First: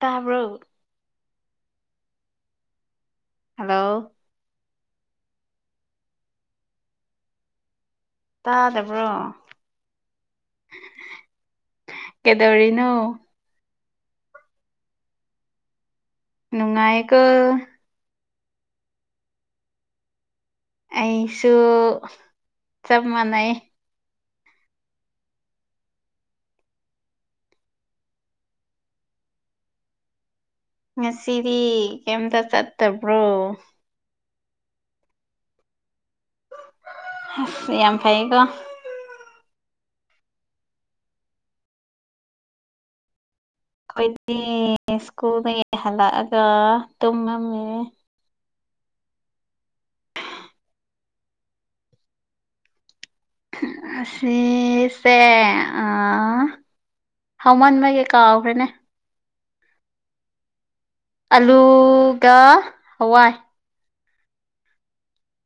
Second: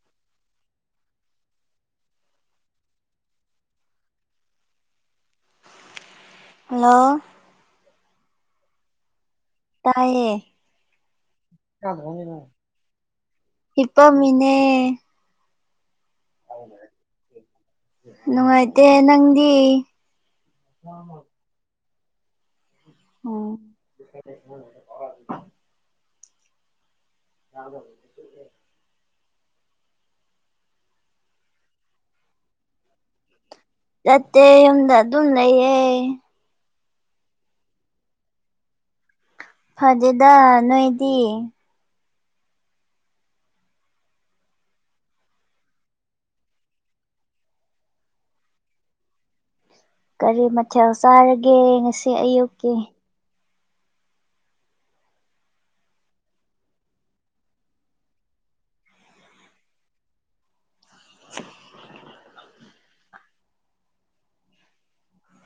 ꯇꯥꯕꯔꯣ hello hello ꯇꯥꯗꯕ꯭ꯔꯣ ꯇꯥꯏꯌꯦ ꯀꯩꯗꯧꯔꯤꯅꯣ ꯍꯤꯄꯝꯃꯤꯅꯦ ꯅꯨꯡꯉꯥꯏꯌꯦꯀꯣ ꯅꯨꯡꯉꯥꯏꯇꯦ ꯅꯪꯗꯤ ꯑꯩꯁꯨ ꯆꯞ ꯃꯥꯟꯅꯩꯌꯦ [unintelligible] [unintelligible] ꯉꯁꯤꯗꯤ ꯀꯩꯝꯇ ꯆꯠꯇꯕ꯭ꯔꯣ ꯆꯠꯇꯦ ꯌꯨꯝꯗ ꯑꯗꯨꯝ ꯂꯩꯌꯦ ꯌꯥꯝ ꯐꯩꯀꯣ ꯐꯗꯦꯗ ꯅꯣꯏꯗꯤ ꯑꯩꯈꯣꯏꯗꯤ ꯁ꯭ꯀꯨꯜꯗꯒꯤ ꯍꯜꯂꯛꯑꯒ ꯇꯨꯝꯃꯝꯃꯦ ꯀꯔꯤ ꯃꯊꯦꯜ ꯆꯥꯔꯒꯦ ꯉꯁꯤ ꯑꯌꯨꯛꯀꯤ ꯉꯁꯤꯁꯦ ꯑ ꯍꯥꯎꯃꯟꯕꯒꯤ ꯀꯥꯎꯈ꯭ꯔꯦꯅꯦ ꯑꯂꯨꯒ ꯍꯋꯥꯏ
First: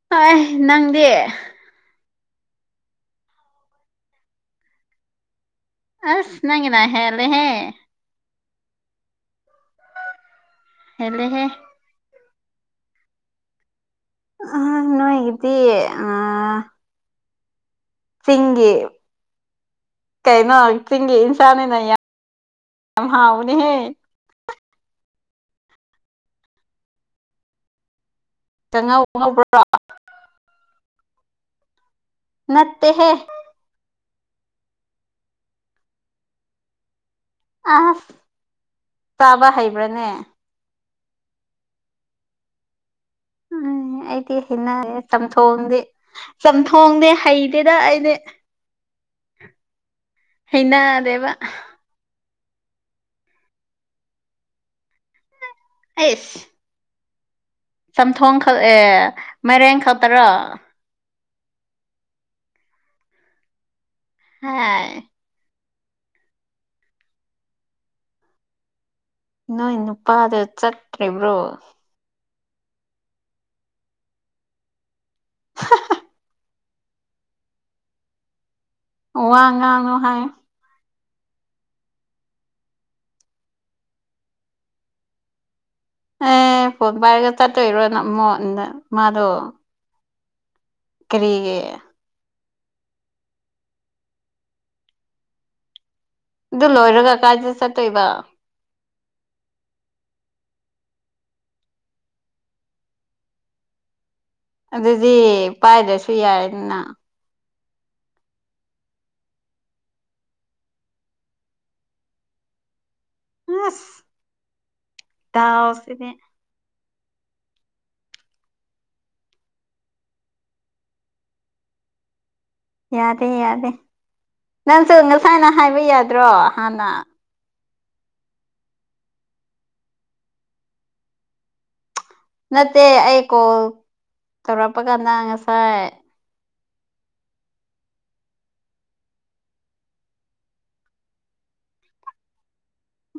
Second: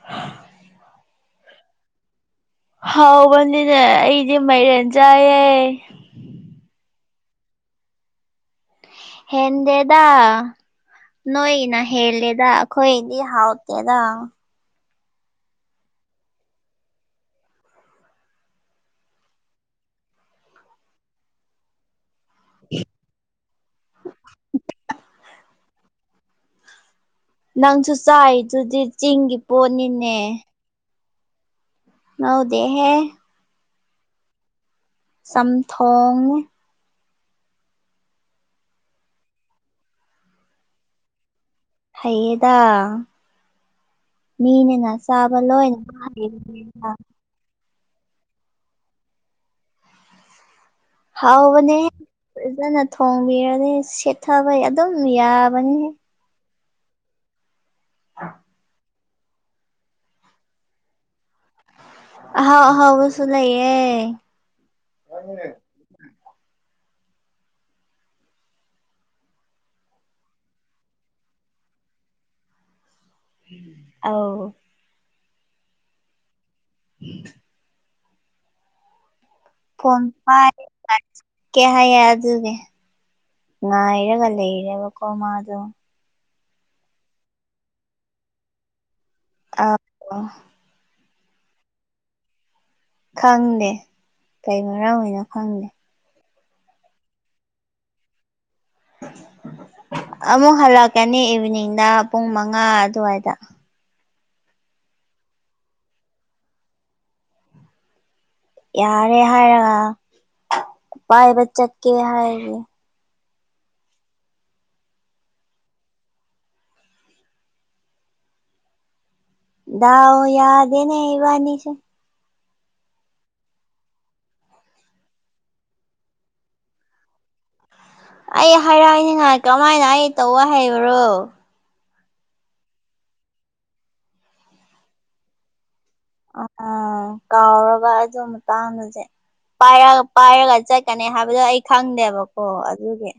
ꯍꯣꯏ ꯅꯪꯗꯤ ꯍꯥꯎꯕꯅꯤꯅꯦ ꯑꯩꯗꯤ ꯃꯥꯏꯔꯦꯟ ꯆꯥꯏꯌꯦ ꯑꯁ ꯅꯪꯒꯤꯅ ꯍꯦꯂꯦ ꯍꯦ ꯍꯦꯟꯗꯦꯗꯥ ꯍꯦꯜꯂꯦꯍꯦ ꯅꯣꯏꯒꯤꯅ ꯍꯦꯟꯂꯦꯗ ꯑꯈꯣꯏꯗꯤ ꯍꯥꯎꯇꯦꯗ ꯑ ꯅꯣꯏꯒꯤꯗꯤ ꯑ ꯆꯤꯡꯒꯤ ꯀꯩꯅꯣ ꯆꯤꯡꯒꯤ ꯏꯟꯁꯥꯡꯅꯤꯅ ꯌꯥꯝ ꯍꯥꯎꯕꯅꯤ ꯍꯦ [unintelligible] ꯅꯪꯁꯨ ꯆꯥꯏꯗꯨꯗꯤ ꯀꯥꯡꯉꯧ ꯆꯤꯡꯒꯤ ꯉꯧꯕ꯭ꯔꯣ ꯄꯣꯠꯅꯤꯅꯦ [unintelligible] ꯅꯠꯇꯦꯍꯦ ꯗꯦꯍꯦ ꯆꯝꯊꯣꯡꯅꯦ ꯑ ꯆꯥꯕ ꯍꯩꯕ꯭ꯔꯥꯅꯦ ꯍꯩꯌꯦꯗ ꯎꯝ ꯑꯩꯗꯤ ꯃꯤꯅꯅ ꯍꯩꯅꯗꯦ ꯆꯥꯕ ꯆꯝꯊꯣꯡꯗꯤ ꯂꯣꯏꯅꯃꯛ ꯍꯩꯕꯅꯤꯅ ꯆꯝꯊꯣꯡꯗꯤ ꯍꯩ... ꯇꯦꯗ ꯑꯩꯗꯤ ꯍꯩꯅ... ꯍꯥꯎꯕꯅꯦ ꯐꯖꯅ ꯊꯣꯡꯕꯤꯔꯗꯤ ꯁꯦꯠꯊꯕ ꯑꯗꯨꯝ ꯌꯥꯕꯅꯦꯍꯦ ꯑꯦꯁ ꯆꯝꯊꯣꯡ ꯈꯛ ꯑꯦ ꯃꯥꯏꯔꯦꯡ ꯈꯛꯇꯔꯣ ꯑꯍꯥꯎ ꯑꯍꯥꯎꯕꯁꯨ ꯂꯩꯌꯦ ꯍꯥꯏ ꯑ [unintelligible] ꯅꯣꯏ ꯅꯨꯄꯥꯗꯨ ꯆꯠꯇ꯭ꯔꯤꯕ꯭ꯔꯣ ꯑꯧ ꯎꯝ [unintelligible] ꯋꯥ ꯉꯥꯥꯡ [unintelligible] ꯀꯦ ꯍꯥꯏꯌꯦ ꯑꯗꯨꯒꯤ ꯉꯥꯏꯔꯒ ꯂꯩꯔꯤꯅꯦꯕꯀꯣ ꯃꯥꯗꯨ ꯑꯦ ꯐꯣꯟ ꯄꯥꯏꯔꯒ ꯆꯠꯇꯣꯏꯔꯣꯅ ꯃꯣꯟ ꯃꯥꯗꯣ ꯑꯥ ꯑꯣ ꯀꯔꯤꯒꯤ ꯈꯪꯗꯦ ꯀꯩ ꯃꯔꯝꯒꯤꯅꯣ ꯈꯪꯗꯦ ꯑꯗꯨ ꯂꯣꯏꯔꯒ ꯀꯥꯏꯗ ꯆꯠꯇꯣꯏꯕ ꯑꯃꯨꯛ ꯍꯜꯂꯛꯀꯅꯤ ꯏꯚꯤꯅꯤꯡꯗ ꯄꯨꯡ ꯃꯉꯥ ꯑꯗꯨꯋꯥꯏꯗ ꯑꯗꯨꯗꯤ ꯄꯥꯏꯗ꯭ꯔꯁꯨ ꯌꯥꯅꯤꯅ ꯌꯥꯔꯦ ꯍꯥꯏꯔꯒ ꯄꯥꯏꯕ ꯆꯠꯀꯦ ꯍꯥꯏꯔꯤ ꯑꯁ ꯗꯥꯎꯁꯤꯗꯤ ꯗꯥꯎ ꯌꯥꯗꯦꯅꯦ ꯏꯕꯅꯤꯁꯦ ꯌꯥꯗꯦ ꯌꯥꯗꯦ ꯅꯪꯁꯨ ꯉꯁꯥꯏꯅ ꯍꯥꯏꯕ ꯌꯥꯗ꯭ꯔꯣ ꯍꯥꯟꯅ ꯑꯩ ꯍꯥꯏꯔꯥꯏꯅꯤꯡꯉꯥꯏ ꯀꯃꯥꯏꯅ ꯑꯩ ꯇꯧꯑꯣ ꯍꯥꯏꯕꯔꯣ ꯅꯠꯇꯦ ꯑꯩ ꯀꯣꯜ ꯇꯧꯔꯛꯄ ꯀꯟꯗ ꯉꯁꯥꯏ ꯑ ꯀꯥꯎꯔꯕ ꯑꯗꯨ ꯃꯇꯥꯡꯗꯨꯗꯤ ꯄꯥꯏꯔꯒ ꯄꯥꯏꯔꯒ ꯆꯠꯀꯅꯤ ꯍꯥꯏꯕꯗꯣ ꯑꯩ ꯈꯪꯗꯦꯕꯀꯣ ꯑꯗꯨꯒꯤ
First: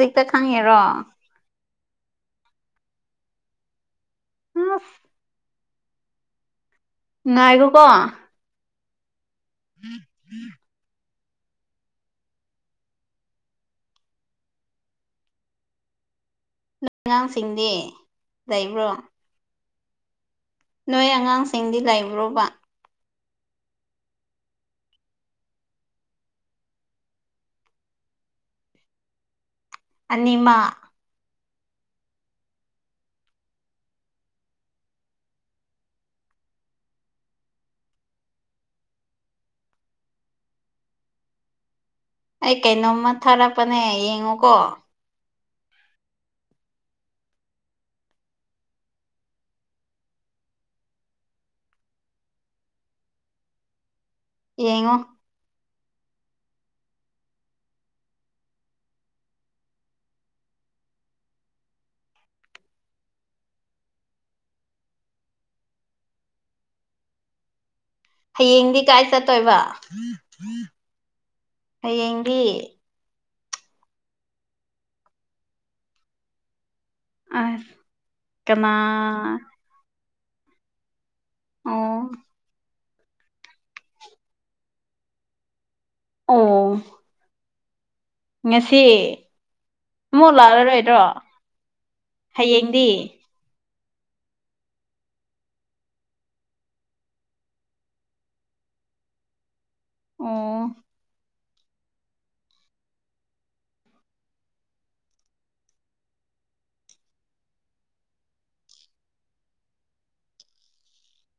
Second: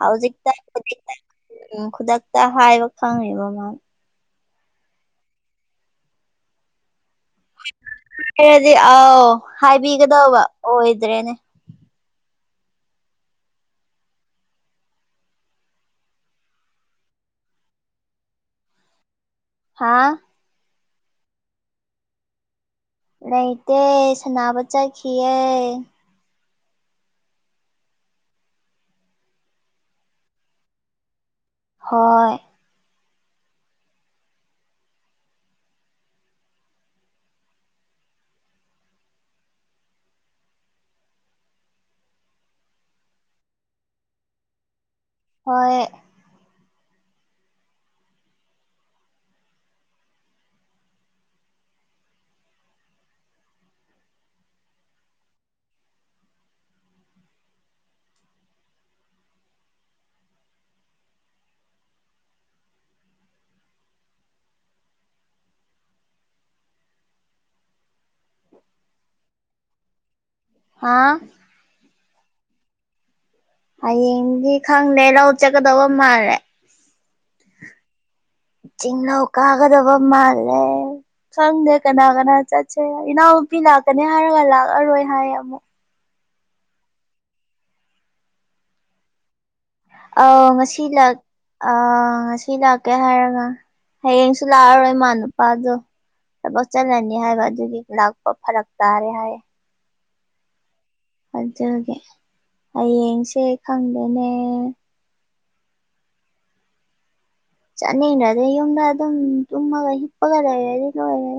ꯍꯧꯖꯤꯛꯇ ꯈꯪꯉꯤꯔꯣ ꯑꯁ ꯎꯝ ꯈꯨꯗꯛꯇ ꯍꯥꯏꯕ ꯈꯪꯉꯦꯕ ꯃꯥꯅ ꯎꯝ ꯉꯥꯏꯔꯣꯀꯣ [unintelligible] ꯑꯥꯎ ꯍꯥꯏꯕꯤꯒꯗꯧꯕ ꯑꯣꯏꯗ꯭ꯔꯦꯅꯦ ꯅꯪ ꯑꯉꯥꯡꯁꯤꯡꯗꯤ ꯂꯩꯕ꯭ꯔꯣ ꯍꯥꯥ ꯅꯣꯏ ꯑꯉꯥꯡꯁꯤꯡꯗꯤ ꯂꯩꯕ꯭ꯔꯣꯕ ꯂꯩꯇꯦ ꯁꯥꯟꯅꯕ ꯆꯠꯈꯤꯌꯦ ꯑꯅꯤ ꯃꯥ ꯍꯣꯏ ꯑꯩ ꯀꯩꯅꯣꯝꯃ ꯊꯥꯔꯛꯄꯅꯦ ꯌꯦꯡꯉꯣꯀꯣ ꯍꯣꯏ ꯌꯦꯡꯉꯣ ꯍꯌꯦꯡꯗꯤ ꯀꯥꯏ ꯆꯠꯇꯣꯏꯕ ꯍꯥꯥ ꯍꯌꯦꯡꯗꯤ ꯍꯌꯦꯡꯗꯤ ꯈꯪꯗꯦ ꯂꯧ ꯆꯠꯀꯗꯧꯕ ꯃꯥꯜꯂꯦ ꯑꯁ ꯀꯅꯥ ꯆꯤꯡꯂꯧ ꯀꯥꯒꯗꯕ ꯃꯥꯜꯂꯦ ꯈꯪꯗꯦ ꯑꯣ ꯀꯅꯥ ꯀꯅꯥ ꯆꯠꯁꯦ ꯏꯅꯥꯎꯄꯤ ꯂꯥꯛꯀꯅꯤ ꯍꯥꯏꯔꯒ ꯂꯥꯛꯑꯔꯣꯏ ꯍꯥꯏꯌꯦ ꯑꯃꯨꯛ ꯎꯝ ꯉꯁꯤ ꯑꯃꯨꯛ ꯑꯥꯎ ꯉꯁꯤ ꯂꯥꯛꯂꯔꯣꯏꯗ꯭ꯔꯣ ꯂꯛ ꯑꯥ ꯉꯁꯤ ꯍꯌꯦꯡꯗꯤ ꯂꯥꯛꯀꯦ ꯍꯥꯏꯔꯒ ꯍꯌꯦꯡꯁꯨ ꯂꯥꯛꯑꯔꯣꯏ ꯃꯥ ꯅꯨꯄꯥꯗꯣ ꯊꯕꯛ ꯆꯠꯂꯅꯤ ꯍꯥꯏꯕ ꯑꯗꯨꯒꯤ ꯂꯥꯛꯄ ꯐꯔꯛ ꯇꯥꯔꯦ ꯍꯥꯏꯌꯦ ꯑꯣ ꯑꯗꯨꯒꯤ ꯍꯌꯦꯡꯁꯦ ꯈꯪꯗꯦꯅꯦ ꯆꯥꯠꯅꯤꯡꯗ꯭ꯔꯗꯤ ꯌꯨꯝꯗ ꯑꯗꯨꯝ ꯇꯨꯝꯃꯒ ꯍꯤꯞꯄꯒ ꯂꯩꯔꯗꯤ ꯂꯣꯏꯔꯦ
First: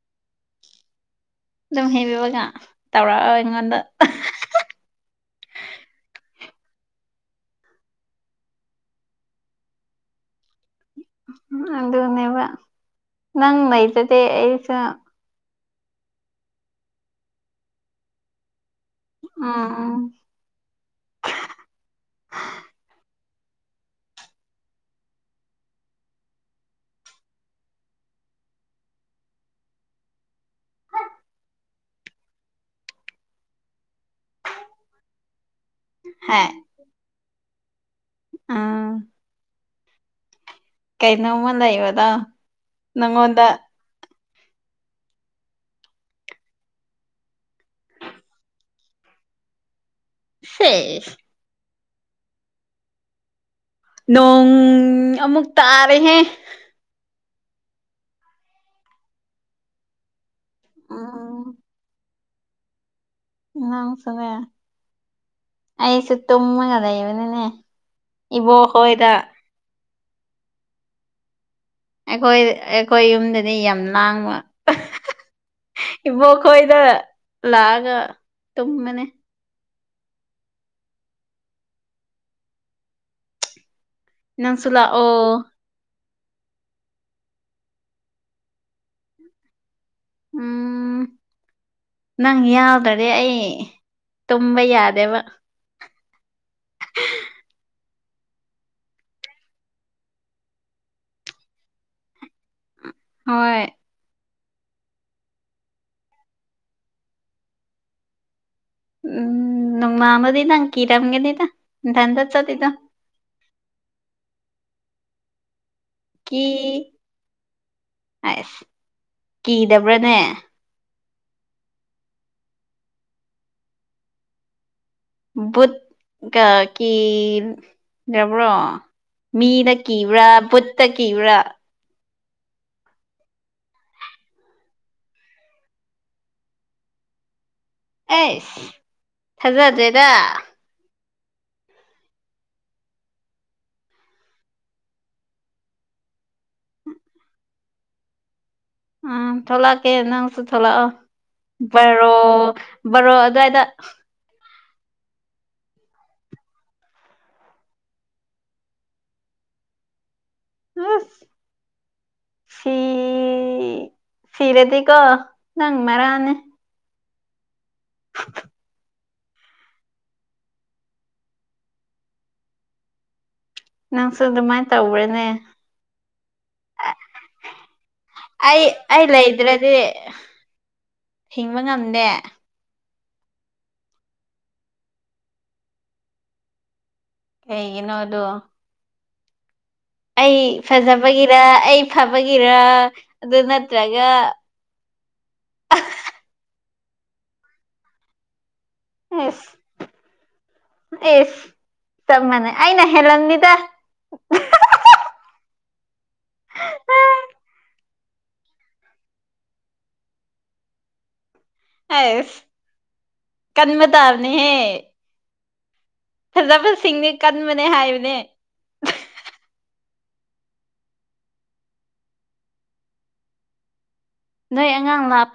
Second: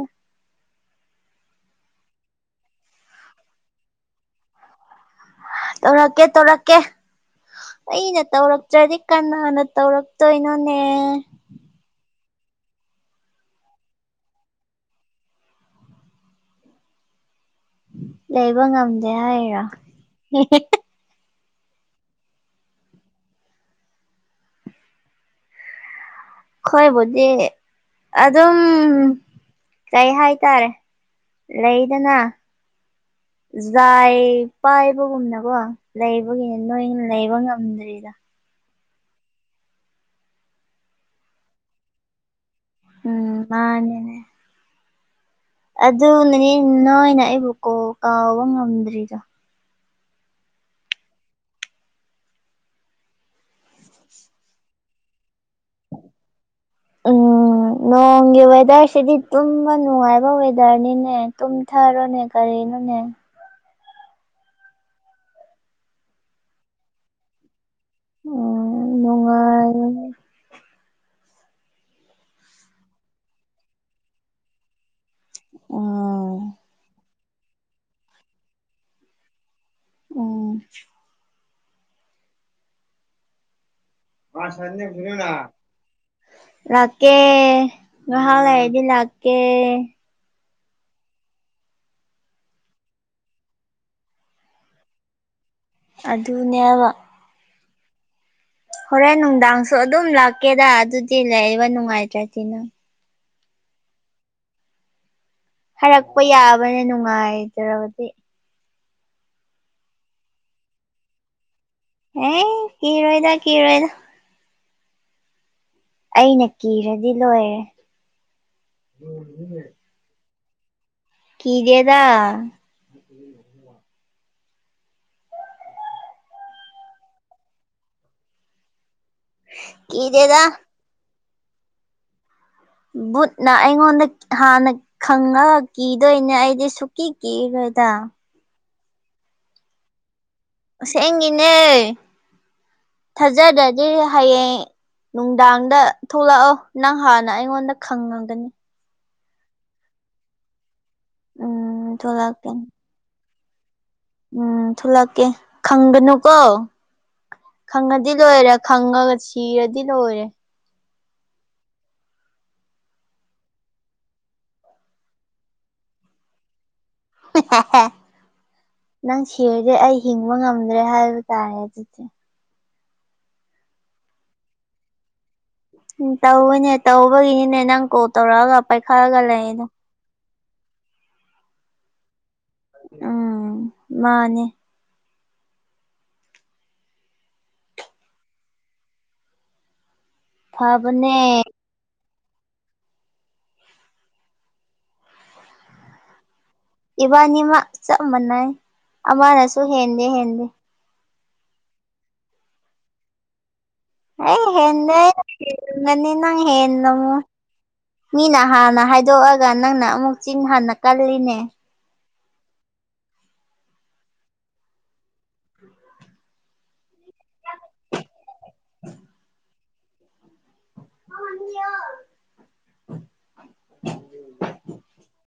ꯑꯗꯨꯝ ꯍꯩꯕꯤꯕꯒ ꯇꯧꯔꯛꯑꯣ ꯑꯩꯉꯣꯟꯗ ꯇꯧꯔꯛꯀꯦ ꯇꯧꯔꯛꯀꯦ ꯑꯩꯅ ꯇꯧꯔꯛꯇ꯭ꯔꯗꯤ ꯀꯅꯥꯅ ꯇꯧꯔꯛ ꯇꯣꯏꯅꯣꯅꯦ ꯑꯗꯨꯅꯦꯕ ꯅꯪ ꯂꯩꯇꯗꯤ ꯑꯩꯁꯨ ꯂꯩꯕ ꯉꯝꯗꯦ ꯍꯥꯏꯔꯤꯔꯣ ꯎꯝ ꯈꯣꯏꯕꯨꯗꯤ ꯑꯗꯨꯝ ꯀꯩ ꯍꯥꯏꯇꯥꯔꯦ ꯂꯩꯗꯅ ꯖꯥꯏ ꯄꯥꯏꯕꯒꯨꯝꯅꯀꯣ ꯂꯩꯕꯒꯤꯅꯦ ꯅꯣꯏꯅ ꯂꯩꯕ ꯉꯝꯗ꯭ꯔꯤꯗꯣ ꯑꯥ ꯀꯩꯅꯣꯃ ꯂꯩꯕꯗꯣ ꯎꯝ ꯅꯪꯉꯣꯟꯗ ꯃꯥꯅꯤꯅꯦ ꯑꯗꯨ ꯅꯅꯤ ꯅꯣꯏꯅ ꯑꯩꯕꯨ ꯀꯣ ꯀꯥꯎꯕ ꯉꯝꯗ꯭ꯔꯤꯗꯣ ꯁꯤꯦ ꯅꯣꯡ ꯑꯃꯨꯛ ꯇꯥꯔꯦꯍꯦ ꯎꯝ ꯅꯣꯡꯒꯤ ꯋꯦꯗꯔꯁꯤꯗꯤ ꯇꯨꯝꯕ ꯅꯨꯡꯉꯥꯏꯕ ꯗꯥꯔꯅꯤꯅꯦ ꯎꯝ ꯇꯨꯝꯊꯔꯣꯅꯦ ꯀꯔꯤꯅꯣꯅꯦ ꯏꯪ ꯁꯅꯦ ꯑꯩꯁꯨꯦ ꯇꯨꯝꯃꯒ ꯂꯩꯕꯅꯤꯅꯦ ꯏꯕ ꯎꯝ ꯍꯣꯗ ꯅꯨꯡꯉꯥꯏꯕꯅꯦ ꯑꯩꯈꯣꯏ ꯑꯩꯈꯣꯏ ꯌꯨꯝꯗꯗꯤ ꯌꯥꯝ ꯂꯥꯡꯕ ꯑꯣ ꯏꯕ ꯈꯣꯏꯗ ꯂꯥꯛꯑꯒ ꯇꯨꯝꯕꯅꯤ ꯑꯣ ꯅꯪꯁꯨꯂꯥꯛꯑꯣ ꯂꯥꯛꯀꯦ ꯉꯜ ꯍꯥꯏꯗꯤ ꯂꯥꯛꯀꯦ ꯎꯝ ꯅꯪ ꯌꯥꯎꯗ꯭ꯔꯗꯤ ꯑꯩ ꯇꯨꯝꯕ ꯌꯥꯗꯦꯕ ꯑꯗꯨꯅꯦꯕ ꯍꯣꯔꯦꯟ ꯅꯨꯡꯗꯥꯡꯁꯨ ꯑꯗꯨꯝ ꯂꯥꯛꯀꯦꯗ ꯑꯗꯨꯗꯤ ꯂꯩꯕ ꯅꯨꯡꯉꯥꯏꯇ꯭ꯔꯗꯤ ꯅꯪ ꯍꯣꯏ ꯍꯥꯏꯔꯛꯄ ꯌꯥꯕꯅ ꯅꯨꯡꯉꯥꯏꯖ꯭ꯔꯕꯗꯤ ꯎꯝ ꯅꯪ ꯀꯤꯔꯝꯒꯅꯤꯗ ꯅꯊꯟꯇ ꯑꯦ ꯆꯠꯂꯤꯗꯣ ꯀ ꯔꯣꯏꯗ ꯀ ꯔꯣꯏꯗ ꯀꯤ ꯑꯩꯅ ꯀꯤꯔꯗꯤ ꯂꯣꯏꯔꯦ ꯭ꯔꯦꯅꯦ ꯀꯗꯦꯗ ꯎ ꯎ ꯕꯨꯠ ꯀ ꯀ ꯌꯥꯕ꯭ꯔꯣ ꯃꯤꯅ ꯀꯤꯕ꯭ꯔꯥ ꯀꯤꯗꯦꯗ ꯕꯨꯠꯇ ꯀꯤꯕ꯭ꯔꯥ ꯕꯨꯠꯅ ꯑꯩꯉꯣꯟꯗ ꯍꯥꯟꯅ ꯈꯪꯉ ꯀꯤꯗꯣꯏꯅꯦ ꯑꯩꯗꯤ ꯁꯨꯛꯀꯤ ꯀꯤꯔꯦꯗ ꯁ ꯊꯖꯗ꯭ꯔꯦꯗ ꯑꯁꯦꯡꯒꯤꯅꯦ ꯊꯥꯖꯗꯗꯤ ꯍꯌꯦꯡ ꯅꯨꯡꯗꯥꯡꯗ ꯊꯣꯛꯂꯛꯑꯣ ꯅꯪ ꯍꯥꯟꯅ ꯑꯩꯉꯣꯟꯗ ꯈꯪꯉꯒꯅꯤ ꯑ ꯊꯣꯛꯂꯛꯀꯦ ꯅꯪꯁꯨ ꯊꯣꯛꯂꯛꯑꯣ ꯎꯝ ꯊꯣꯛꯂꯛꯀꯦ ꯔꯣ ꯑꯗꯨꯗꯋꯥꯏꯗ ꯎꯝ ꯊꯂꯛꯀꯦ ꯈꯪꯒ ꯅꯨꯀꯣ ꯈꯪꯉꯗꯤ ꯂꯣꯏꯔꯦ ꯈꯪꯉꯒ ꯁꯤꯔꯗꯤ ꯂꯣꯏꯔꯦ ꯎꯝ ꯁꯤꯔꯥꯗꯤꯀꯣ ꯅꯪ ꯃꯥꯔꯥꯟꯅꯤ [unintelligible] ꯅꯪ ꯁꯤꯔꯗꯤ ꯑꯩ ꯍꯤꯡꯕ ꯉꯝꯗ꯭ꯔꯦ ꯍꯥꯏꯕ ꯇꯥꯔꯦ ꯑꯗꯨꯗꯤ ꯅꯪꯁꯨ ꯑꯗꯨꯃꯥꯏꯅ ꯇꯧꯕ꯭ꯔꯅꯦ ꯎꯝ ꯇꯧꯕꯅꯦ ꯇꯧꯕꯒꯤꯅꯤꯅꯦ ꯅꯪ ꯀꯣꯜ ꯑꯩ ꯇꯧꯔꯛꯑꯒ ꯑꯩ ꯄꯥꯏꯈꯠꯂꯒ ꯂꯩꯩꯅꯣ ꯂꯩꯗ꯭ꯔꯗꯤ ꯍꯤꯡꯕ ꯉꯝꯗꯦ ꯎꯝ ꯃꯥꯅꯦ ꯀꯩꯒꯤꯅꯣ ꯑꯗꯣ ꯑꯩ ꯐꯖꯕꯒꯤꯔ ꯐꯕꯅꯦ ꯑꯩ ꯊꯥꯕꯒꯤꯔ ꯑꯗꯨ ꯅꯠꯇ꯭ꯔꯒ ꯏꯕꯥꯅꯤꯃꯛ ꯆꯞ ꯃꯥꯟꯅꯩ ꯑꯦꯁ ꯑꯃꯅꯁꯨ ꯍꯦꯟꯗꯦ ꯍꯦꯟꯗꯦ ꯑꯦꯁ ꯆꯞ ꯃꯅꯦ ꯑꯩꯅ ꯍꯦꯜꯂꯝꯗꯤꯗ ꯑ ꯍꯦ ꯃꯅꯤ ꯅꯪ ꯍꯦꯟ ꯅꯃ ꯃꯤꯅ ꯍꯥꯟꯅ ꯍꯥꯏꯗꯣꯛꯑꯒ ꯅꯪꯅ ꯑꯃꯨꯛ ꯆꯤꯡ ꯍꯥꯟꯟꯅ ꯀꯜꯂꯤꯅꯦ ꯑꯁ ꯀꯟꯕ ꯇꯥꯔꯅꯤꯍꯦ ꯐꯖꯕꯁꯤꯡꯗꯤ ꯀꯟꯕꯅꯦ ꯍꯥꯏꯕꯅꯦ ꯑꯌꯥ ꯅꯣꯏ ꯑꯉꯥꯡ ꯂꯥꯞ